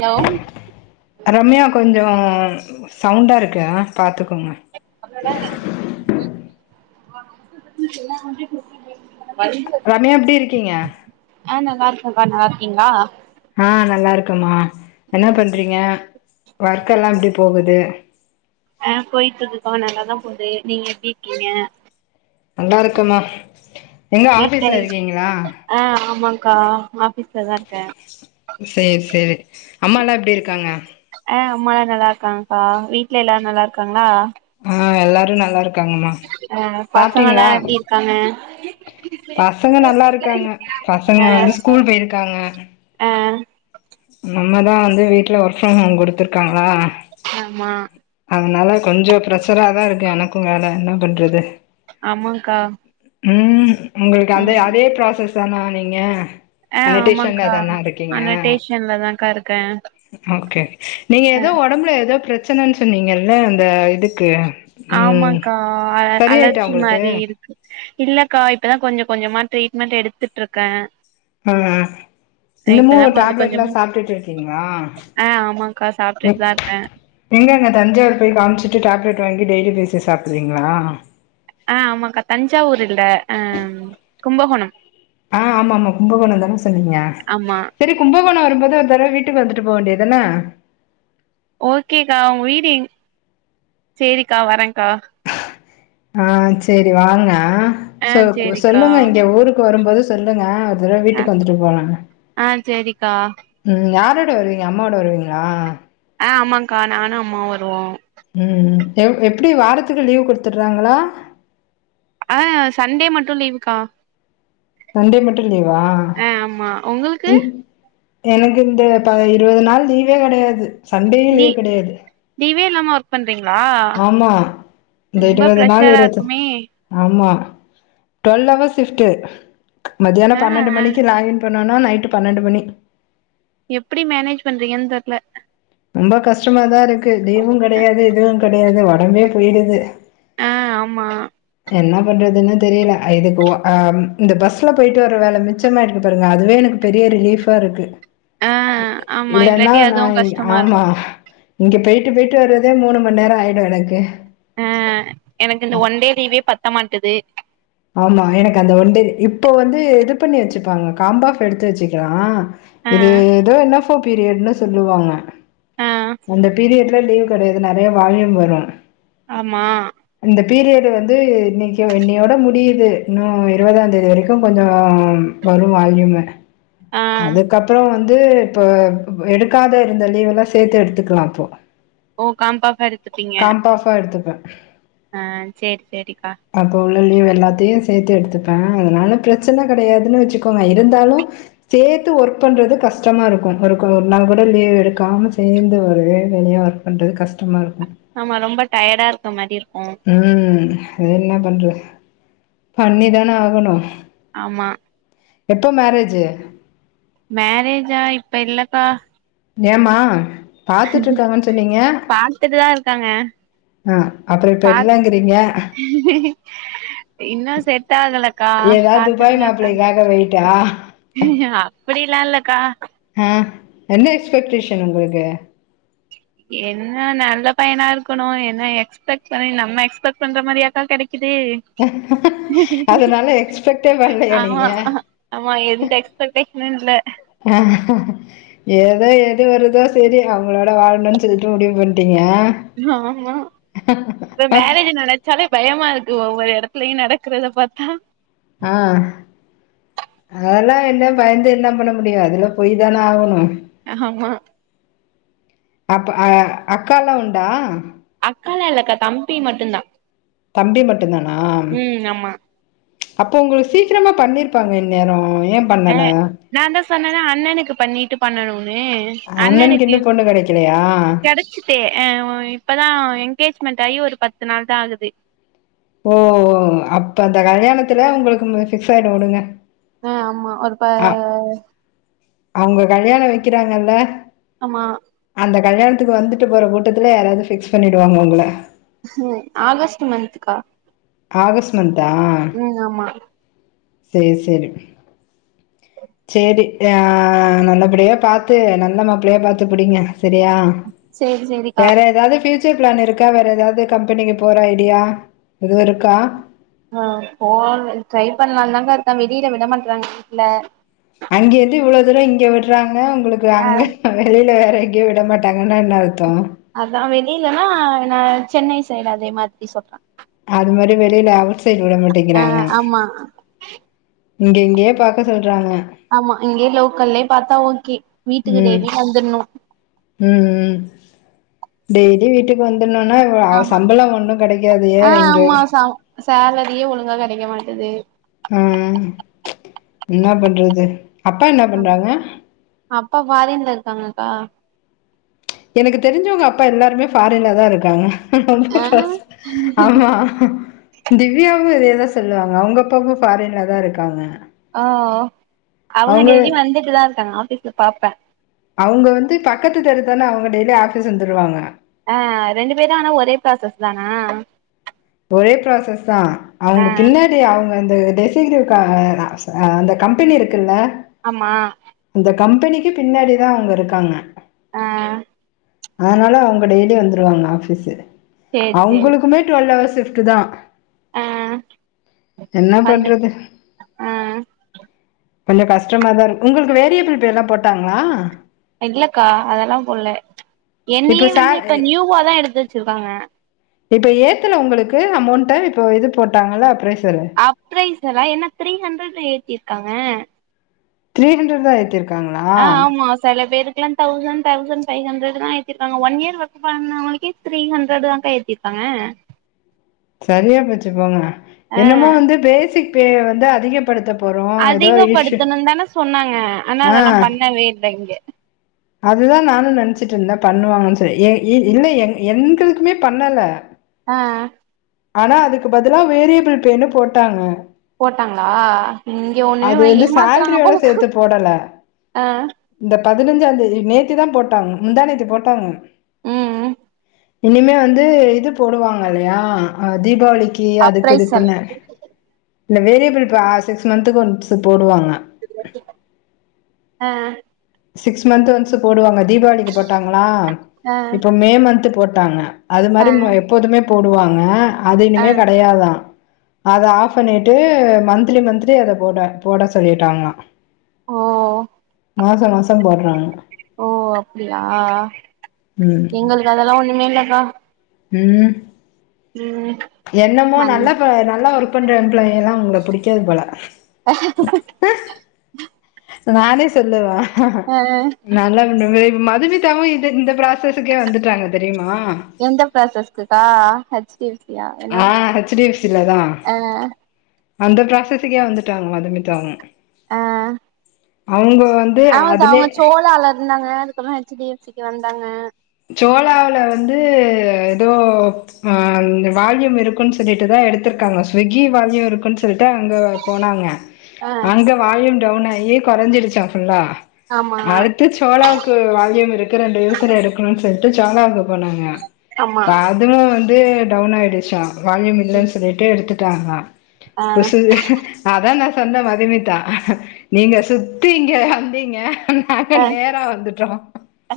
Hello Ramya கொஞ்சொ சவ்ண்டா இருக்கா பாத்துக்கோங்க அவ்ள தான [unintelligible] ரம்யா எப்டி இருக்கீங்க ஆ நல்லா இருக்கே கா நல்லா இருக்கீங்ளா ஆ நல்லா இருக்கம்மா என்ன ம் பண்றீங்க ஒர்க்கெல்லா எப்டி போகுது ஆ போய்ட்டு இருக்குகா நல்லாதா போது நீங்க எப்டி இருக்கீங்க நல்லா இருக்கமா. வீக்டைல்ஸ் ஆ ஆமாங்க்கா ஆஃபீஸ்லதா இருக்கெ சேரி சேரி அம்மா எல்லா எப்டி இருக்காங்க? ஆ அம்மா‌ல்லா நல்லா இருக்காங்கக்காவீட்ல எல்லாரு நல்லா இருக்காங்ளா? ஆ எல்லாரு நல்லா இருக்காங்கம்மா சாப்ட்டீங்ளா க்காங்க பசங்க நல்லா இருக்காங்க பசங்க வந்து ஸ்கூல் போயிருக்காங்க அ நம்மதா வந்து வீட்ல ஒர்க் ஃப்ரம் ஹோம் குடுத்துருக்காங்ளா ஆமா அதனால கொஞ்சோ பிரஷராதா இருக்கு எனக்கு வேல என்ன பண்றது ஆமாங்க்கா ம் உங்களுக்கு அந்தே அதே ப்ராசஸ்தானா நீங்க ஆ அனடேஷன்ல ஆமாங்க்கா. தானா இருக்கீங்க அனடேஷன்லதாங்க்கா இருக்க ஓகே நீங்க எதோ ஒடம்புல எதோ ப்ரச்சனன்னு சொன்னீங்கல்ல அந்த இதுக்கு ம் ஆமாங்க்கா சரியாயிட்டா அலர்ஜி உங்களுக்கு மாரி இரு இல்லக்கா இப்பதா கொஞ்ச கொஞ்சமா ட்ரீட்மெண்ட் எடுத்துட்டு இருக்க. ம் இன்னுமு கொஞ்ச டேப்லெட் எல்லா கொஞ்சம் சாப்ட்டுட்டு இருக்கீங்ளா ஆ ஆமாக்கா சாப்ட்டுட்டு தா இருக்கே எங்க அங்க தஞ்சாவூர் போய் காம்ச்சுட்டு டேப்லெட் வாங்கி டெய்லி பேசிஸ் சாப்புடுவீங்ளா ஆ ஆமாங்க்கா தஞ்சாவூர் இல்ல அ கும்பகோணம் ஆ ஆமாமா கும்பகோணந்தான சொன்னீங்க ஆமா செரி கும்பகோணோ வரும்போது ஒரு தரவ வீட்டுக்கு வந்துட்டு போ வேண்டிதான ஓகேக்கா‌. உங்க வீடு எ சேரிக்கா வர்றங்க்கா ஆ சேரி வாங்க ஆ சொ சேரிக்கா சொல்லுங்க இங்க ஊருக்கு வரும்போது சொல்லுங்க. ஒரு தரவ ஆ வீட்டுக்கு வந்துட்டு போலாங்க ஆ சேரிக்கா ம் யாரோட வருவீங்க அம்மா ஓட வருவீங்ளா? ஆ ஆமாங்க்கா நானு அம்மாவு வருவோ. ம் ம் எ எப்டி வாரத்துக்கு லீவ் குடுத்தர்றாங்ளா ஆ சண்டே மட்டு லீவுக்கா சண்டே மட்டு லீவா ஆ ஆமா உங்களுக்கு இ எனக்கு இந்த ப இருவது நாள் லீவே கெடயாது சண்டேயு லீ லீவ் கெடயாது. லீவே இல்லாம ஒர்க் பண்றீங்ளா ஆமா இந்த ரொம்ப இருவது நாள் ப்ரெஷரா இருவத்து இருக்குமே ஆமா டுவெல் அவர்ஸ் ஷிஃப்டு. மத்தியானோ ஆ ஆ பன்னெண்டு மணிக்கு லாங்கின் பண் ணோனா நைட்டு பன்னெண்டு மணி எப்டி மேனேஜ் பண்றீங்கன்னு தெர்ல. ரொம்ப கஷ்டமாதா இருக்கு லீவுங் கெடயாது எதுவுங் கெடயாது ஒடம்பே போய்டுது. ஆ ஆமா என்ன பண்றதுன்னு தெரில இதுக்கு ஒ அ இந்த பஸ்ல போயிட்டு வர்ற வேல மிச்சமாாயிருக்கு பாருங்க அதுவே எனக்கு பெரிய ரிலீஃபா இருக்கு ஆ ஆமா இல்லனா இல்லாட்டி நா அதுவு கஷ்டமா இருக்கு ஆமா இங்க போயி்ட்டு போயிட்டு வர்றதே மூணு மண் நேரோ ஆயிடு எனக்கு ஆ எனக்கு இந்த ஒன் டே லீவே பத்த மாட்டது ஆமா எனக்கு அந்த ஒண்டே இப்ப வந்து இது பண்ணி வெச்சுப்பாங்க காம்பாஃப் எடுத்து வெச்சுக்கலா ஆ இது எதோ என்எஃப்ஓ பீரியட்டுனு சொல்லுவாங்க ஆ அந்த பீரியட்ல லீவ் கெடையாது நெறையா வால்யும் வரு ஆமா இந்த பீரியடு வந்து இன்னிக்கி இன்னையோட முடி முடியுது இன்னு இருவதா தேதி வரைக்கு கொஞ்சோ வரு வால்யூமு ஆ அதுக்கப்றோ வந்து இப்போ எடுக்காத இருந்த லீவெல்லா சேத்து எடுத்துக்கலா அப்போ ஓ காம்பாஃபா எடுத்துப்பீங்க காம்பாஃபா எடுத்துப்ப ஆ சேரி சேரி சேரிக்கா அப்போ உள்ள லீவ் எல்லாத்தையு சேத்து எடுத்துப்ப அதனால பிரச்சன கெடையாதுனு வெச்சுக்கோங்க இருந்தாலு சேத்து ஒர்க் பண்ணுறது கஷ்டமா இருக்கு ஒரு ஒரு நாள் கூட லீவ் எடுக்காம சேந்து ஒரே வேலயா இருக்கு பண்றது கஷ்டமா இருக்கு ஆமா ரொம்ப டயேர்டா இருக்க மாரி இருக்கு ம் அது என்ன பண்றது பண்ணிதான ஆகணு ஆமா எப்போ மேரேஜு மேரேஜா இப்ப இல்லக்கா ஏம்மா பாத்துட்டு இருக்காங்கன்னு சொன்னீங்க பாத்துட்டுதா இருக்காங்க ஆ அப்புறோ இப்ப பா இல்லங்கிறீங்க இன்னு செட் ஆகல க்கா ஏதாவது பாத்துட்டு துபாய் தா இருக்காங்க மாப்பிள்ளைக்காக வெயிட்டா அப்பிடி எல்லா இல்லக்கா ஆ என்ன எக்ஸ்பெக்டேஷன் உங்களுக்கு என்ன நல்ல பயனா இருக்குணு என்ன எக்ஸ்பெக்ட் பண்ணி நம்ம எக்ஸ்பெக்ட் பண்ற மாரியாக்கா கெடைக்குது அதனால எக்ஸ்பெக்டே பண்ணலையா ஆமா நீங்க ஆமா எந்த எக்ஸ்பர்ட்டே இல்ல ஏதோ எது வருதோ செரி அவுங்களோட வாழ்ணு சொல்லிட்டு முடிவு ப அப்டியா ஆமா இப்ப மேரேஜ் நெனச்சாலே பயமா இருக்கு ஒவ்வொரு எடத்துலயு நடக்குறத பாத்தா ஆ அதெல்லா என்ன பயந்து என்ன பண்ண முடியு அதுல போய் தான ஆகணு ஆமா அப்ப அக்காலா உண்டா அக்காலா இல்லக்கா தம்பி மட்டு தா தம்பி மட்டு தானா ஆமா அப்போ உங்குளுக்கு சீக்கிரமா பண்ணிருப்பாங்களே இன்நேரோ ஏ பண்ணல நா தா சொன்னல அண்ணனுக்கு பண்ணிட்டு பண்ணணுன்னு அண்ணனுக்கு அண்ணணுக்கு இன்னு பொண்ணு கெடைக்கலையா கெடச் ச்சு இப்பதா எங்கேஜ்மெண்ட் ஆகி ஒரு பத்து நாள் தா ஆகுது ஓ அப்ப அந்தக் கல்யாணத்துல உங்குளுக்கு ஃபிக்ஸ் ஆயிடு வுடுங்க ஆ ஆமா ஒரு ப அவுங்க கல்யாணோ வைக்கிறாங்கல்ல ஆமா அந்த கல்யாணத்துக்கு வந்துட்டு போற கூட்டத்துல யாராவது ஃபிக்ஸ் பண்ணிடுவாங்க உங்கள ஆகஸ்ட் மந்த்க்கா ஆகஸ்ட் மந்த் தா ம் ஆமா சேர் சேரி சேரி ஆ நல்லபடியே பாத்து நல்ல மாப்ளையா பாத்து புடிங்க சேரியா சேரி சேரிக்கா வேற எதாது பேசு ப்யூச்சர் பிளான் இருக்கா வேற எதாவது கம்பெனிக்கு போற ஐடியா எதுவு இருக்கா ஆ போல ட்ரை பண்லான் தாங்க்கா இருக்க வெளில விட மாட்றாங்க வீட்ல அங்க இருந்து இவ்ளோ தூரம் இங்க விட்றாங்க உங்களுக்கு ஆ அங்க வெளில வேற எங்கயு விட மாட்டாங்கனா என்ன அர்த்த அதா வெளிலனா நா சென்னை சைடு அதே மாதிரி சொல்ற அது மாரி வெளில அவுட் சைட் விட ஆ மாட்டகிறாங்க ஆமா இங்க இங்கயே பாக்க சொல்றாங்க ஆமா இங்கே லோக்கல்லயே பாத்தா ஓகே வீட்டுக்கு ம் டேய்லி வந்துர்ணு ம் ம் டெய்லி வீட்டுக்கு வந்துர்ணுனா ஆமா சம்பள ஒன்னு கெடைக்காது ஏ இங்க சேலரியு ஒழுங்கா கெடைக்க மாட்டது ம் என்னா பண்றது அப்பா என்ன பண்றாங்க அப்பா ஃபாரின்ல இருக்காங்கக்கா எனக்கு தெரிஞ்சவங்க அப்பா எல்லாருமே ஃபாரின்லதா இருக்காங்க ரோம்ப ஆ கஷ் ஆமா திவ்யாவு இதே தா சொல்லுவாங்க அவுங்க அப்பாவு ஃபாரின்லதா இருக்காங்க ஓ அவுங்க அவங்க டெய்லியும் வந்துட்டு தா இருக்காங்க ஆஃபீஸ்ல பாப்ப அவுங்க வந்து பக்கத்து தெரு தான அவுங்க டெய்லி ஆஃபிஸ் வந்துருவாங்க ஆ ரெண்டு பேரு ஆனா ஒரே ப்ராசஸ் தானா ஒரே ப்ராசஸ் தா ஆ அவுங்க பின்னாடி அவுங்க அந்த டெசஞ்சர் கார் வேணா அந்தக் கம்பெனி இருக்குல ஆமா அந்த கம்பெனிக்கு பின்னாடி தா அவங்க இருக்காங்க ஆ அதனால அவங்க டெய்லி வந்துருவாங்க ஆஃபீஸ்ஸு சேரி சேரி அவங்களுக்குமே டுவெல் ஹவர்ஸ் சிர்க்குதா அ வந்து பண்றது ஆ கொஞ்சோ கஷ்டமாதா இருக்கு உங்களுக்கு வேரியபிள் பேலா போட்டாங்களா இல்லக்கா அதெல்லா போட்ல இப்ப என்னயே சே வந்து இப்ப நியூவாதா எடுத்து வச்சிருக்காங்க இப்போ ஏத்துல உங்களுக்கு அமௌவுண்ட இப்போ இது போட்டாங்கலே பிரேஸ்சரு அப்ரைஸ் எல்லா என்னா த்ரீ ஹண்ட்ரட் ஏத்திர்காங்க த்ரீ ஹண்ட்ரட் தா ஏத்திர் ஆ ஆமா செல பேருக்லா தௌசண்ட் தௌசண்ட் ஃபை ஹண்ட்ரட் தா ஏத்திருக்காங்க ஒன் இயர் ஒர்க் பண்ணவங்களுக்கே த்ரீ ஹண்ட்ரட்தாக்கா ஏத்திருக்காங்க சரியா போச்சு போங்க ஆ என்னமோ வந்து பேசிக் பே வந்து அதிக படுத்த போறோ ஏதோ ஒரு இஷ்யூ அதிகப்படுத்தணும்னு தான சொன்னாங்க ஆனா ஆ அதெல்லா பண்ணவே இல்ல இங்க அதுதா நானுமே நெனைச்சிட்டு இருந்த பண்ணுவாங்கன் சொல்லி இல்ல எ ஏ எங்களுக்குமே பண்ணல ஆ ஆனா அதுக்கு பதிலா வேரியபிள் பே னு போட்டாங்க போட்டாங்களா இங்க ஒன்னுமே அது இவ வந்து ஏமாத்துறாங்கப் சேல்ரியோட போலக்கா சேத்து போடல ஆ இந்த பதினஞ்சான் தேதி நேத்து தா போட்டாங்க முந்தா நேத்து போட்டாங்க ம் இனிமே வந்து இது போடுவாங்க இல்லயா தீபாவளிக்கு அதுக்கு அப்ரைசல் இதுக்குன்னு இல்ல வேரியபிள் பிராசிக்ஸ் மந்த்துக்கு ஒன்சு போடுவாங்க அன் சிக்ஸ் மந்த் ஒன்ஸு போடுவாங்க தீபாவளிக்கு போட்டாங்ளா ஆ இப்ப மே மன்த்து போட்டாங்க அது ஆ மாரி மு எப்போதுமே போடுவாங்க அது ஆ இனிமே கெடையாதான் அத ஆஃப் பண்ணிட்டு மந்த்லி மந்த்லி அத போட போட சொல்லிட்டாங்களாம் ஓ இந்த மாசம் போட்றாங்க ஓ அப்டியா ம் எங்களுக்கு அதெல்லா ஒண்ணுமே இல்லக்கா ம் ம் என்னமோ மணி நல்லா ப நல்லா ஒர்க் பண்ற எம்ப்ளாயல்லா உங்கள புடிக்காது போல நானே சொல்லுவ ஆ நல்ல [unintelligible] மதுமித் தாவுமே இ இந்த ப்ராசஸ்க்கே வந்துட்டாங்க தெரியுமா எந்த ப்ராசஸ்க்குக்கா ஹச் டி சி யா என்ன ஆ ஹச் டி எப் சில தா ஆ அந்த ப்ராசஸ்கே வந்துட்டுடாங்க மதுமிதாவு ஆன் அவ்ங்க வந் அவுங்கச் சோளால இருந்தாங்க அதுக்கப்பறோ ஹெச் டி எஃ சி க்கு வந்தாங்க சோளாவ்ல வந்து எதோ ஆ வால்யூம் இருக்குன்னு சொல்லிட்டுதா எடுத்திருக்காங்க ஸ்விகி வால்யூ இருக்குன்னு சொல்லிட்டு அங்க போனாங்க ஆ அங்க வால்யூம் டவுன் ஆகி கொறைஞ்சிருச்சான் ஃபுல்லா ஆமா அடுத்து சோளாவுக் க்கு வால்யூம் இருக்கற ரெண்டு யூசர் எடுக்ணுனு சொல்ட்டு சோழாக்கு போனாங்க ஆமா அதுவும் வந்து டவுன் ஆயிடுச்சான் வால்யூம் இல்லன்னு சொல்லிட்டு எடுத்துட்டாங்க ஆ இப்ப சு அதான் நான் சொன்னேன் மதுமிதா நீங்க சுத்தி இங்க வந்தீங்க நாங்க நேரா வந்துட்டோம் ஆ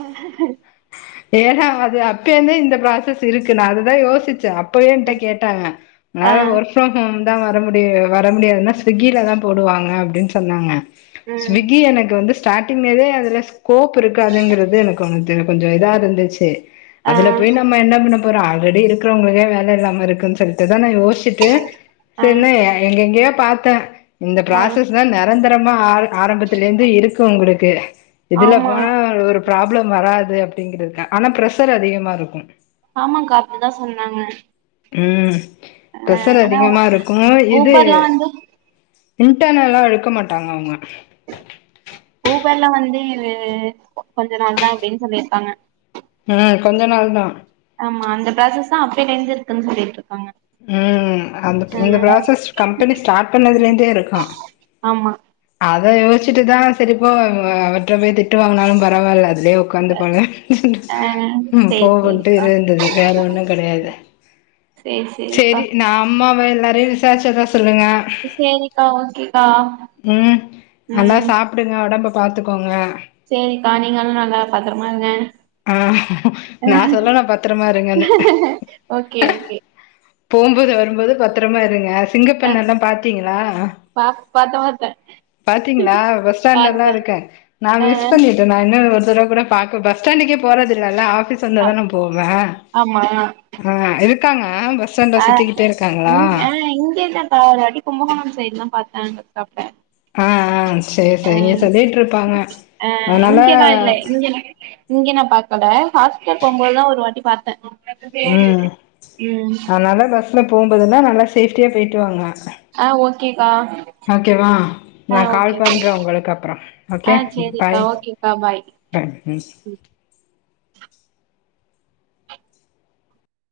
ஏ ஹம் அது அப்பேந்தே இந்த ப்ராசஸ் இருக்கு நான் அதுதான் யோசிச்சேன் அப் ப்பயே ஏன்ட்ட கேட்டாங்க ஆ னால ஒர் க் ஃப்ரம் ஹோம் தா வர முடி வர முடியாதுன்னா ஸ்விக்கில தா போடுவாங்க அப்டின்னு சொன்னாங்க ம் ஸ்விகி எனக்கு வந்து ஸ்டார்டிங்மேலே அதுல ஸ்கோப் இருக்காதுங்கறது எனக்கு ஒன்ணு தெ கொஞ்சோ இதா இருந்துச்சு ஆ அதுல போய் நம்ம என்னப் பண்ண போற ஆல்ரெடி இருக்கிறவங்கக்கே வேல இல்லாம இருக்குனு சொல்லிட்டுதா நா யோசிட் ட்டு ஆ பின்ன எங்க எங்கய பாத்தே இந்த ஆ ப்ராசஸ் தா நெரந்தரமா ஆ ஆரம்பத்தல ந்து இருக்கு உங்குளுக்கு இதுல ஆமா போனா ஒரு ப்ராபளம் வரா து அப்டிங் ருக்க ஆனா ப்ரஷர் அதிகமா இருக்கும் ஆமாங்கா அப்டிதா சொன்னாங்க ம் ஆ பிரசர் ஆனா அதிகமா இருக்கும் இது ஊபர்லா வந்து இன்டர்னல்லா இழுக்க மாட்டாங்க அவுங்க ஊபர்ல வந்து இது கொஞ்ச நாள்தா அப்டின்னு சொல்லிருக்காங்க ஆ கொஞ்ச நாள் தான் ஆமா அந்த ப்ராசஸ் தா அப்பேல இருந்து இருக்குன்னு சொல்லிட்டு இருக்காங்க ம் அந்த ஆ இந்த ப்ராசஸ் கம்பெனி ஸ்டார்ட் பண்ணதலந்தே இருக்கான் ஆமா அத யோச்சிட்டு தா சரி போ அவற்றவேது திட்டு வாங்னாலு பரவால அதுலயே ஒக்காந்துபானு ஆ ம் சேரி போகுன்ட்டு சேரிக்கா இருந்துது வேற ஒன்னு கெடையாது சேரி சேரிப்பா அம்மாவ எல்லாரையு விசாரச்சதா சொல்லுங்க சேரிகா ஓகேக்கா ம் நல்லா ம் சாப்டுங்க ஒடம்ப பாத்துக்கோங்க சேரிகா நீங்களா நல்லா பாத்ரமா இருங்க ஆ நா சொல்லணு பத்திரமா இருங்கன்னு ஓகே ஓகே போ போது வருபோது பத்தரமா இருங்க ஆ சிங்கப்பெண்ணல்லா பாத்தீங்களா பா பாத்த பாத்த பாத்தீங்ளா பாத்த பஸ்டாண்லலல்லா இருக்க நா ஆ மிஸ் பண்ணிட்ட நா இன்னு ஒரு தரவ கூட பாக்க பஸ்டாண்டுக்கே போறதில்லல்ல ஆபீஸ் ஆ வந்தாதான போவே ஆமா ஆ இருக்காங்க பஸ் ஸ்டாண்ட்ல அ சுத்திக்கிட்டே இருக்காங்களா இங் ஆ இங்கதா தா பா அது அடி கும்பகோண சைடு தா பாத்தாங்க சாப்ட்ட ஆ ஆ சேரி அ சேரி இங்க சொல்லிட்ருப்பாங்க அ அதனால இங்கலா இல்ல இங்க இங்க நா பாக்கல ஹாஸ்பிட்டல் போகு போதுதா ஒரு வாட்டி பாத்த ம் ம் அதனால பஸ்ல போகுபோதெல்லா நல்லா சேஃப்டியா போய்ட்டு வாங்க ஆ ஓகேக்கா ஓகேவா ஆ நா ஓகே கால் பண்ற உங்களுக்கு அப்புற ஆ ஓகே சேரிக்கா பாய் ஓகேக்கா ம் பாய் ம்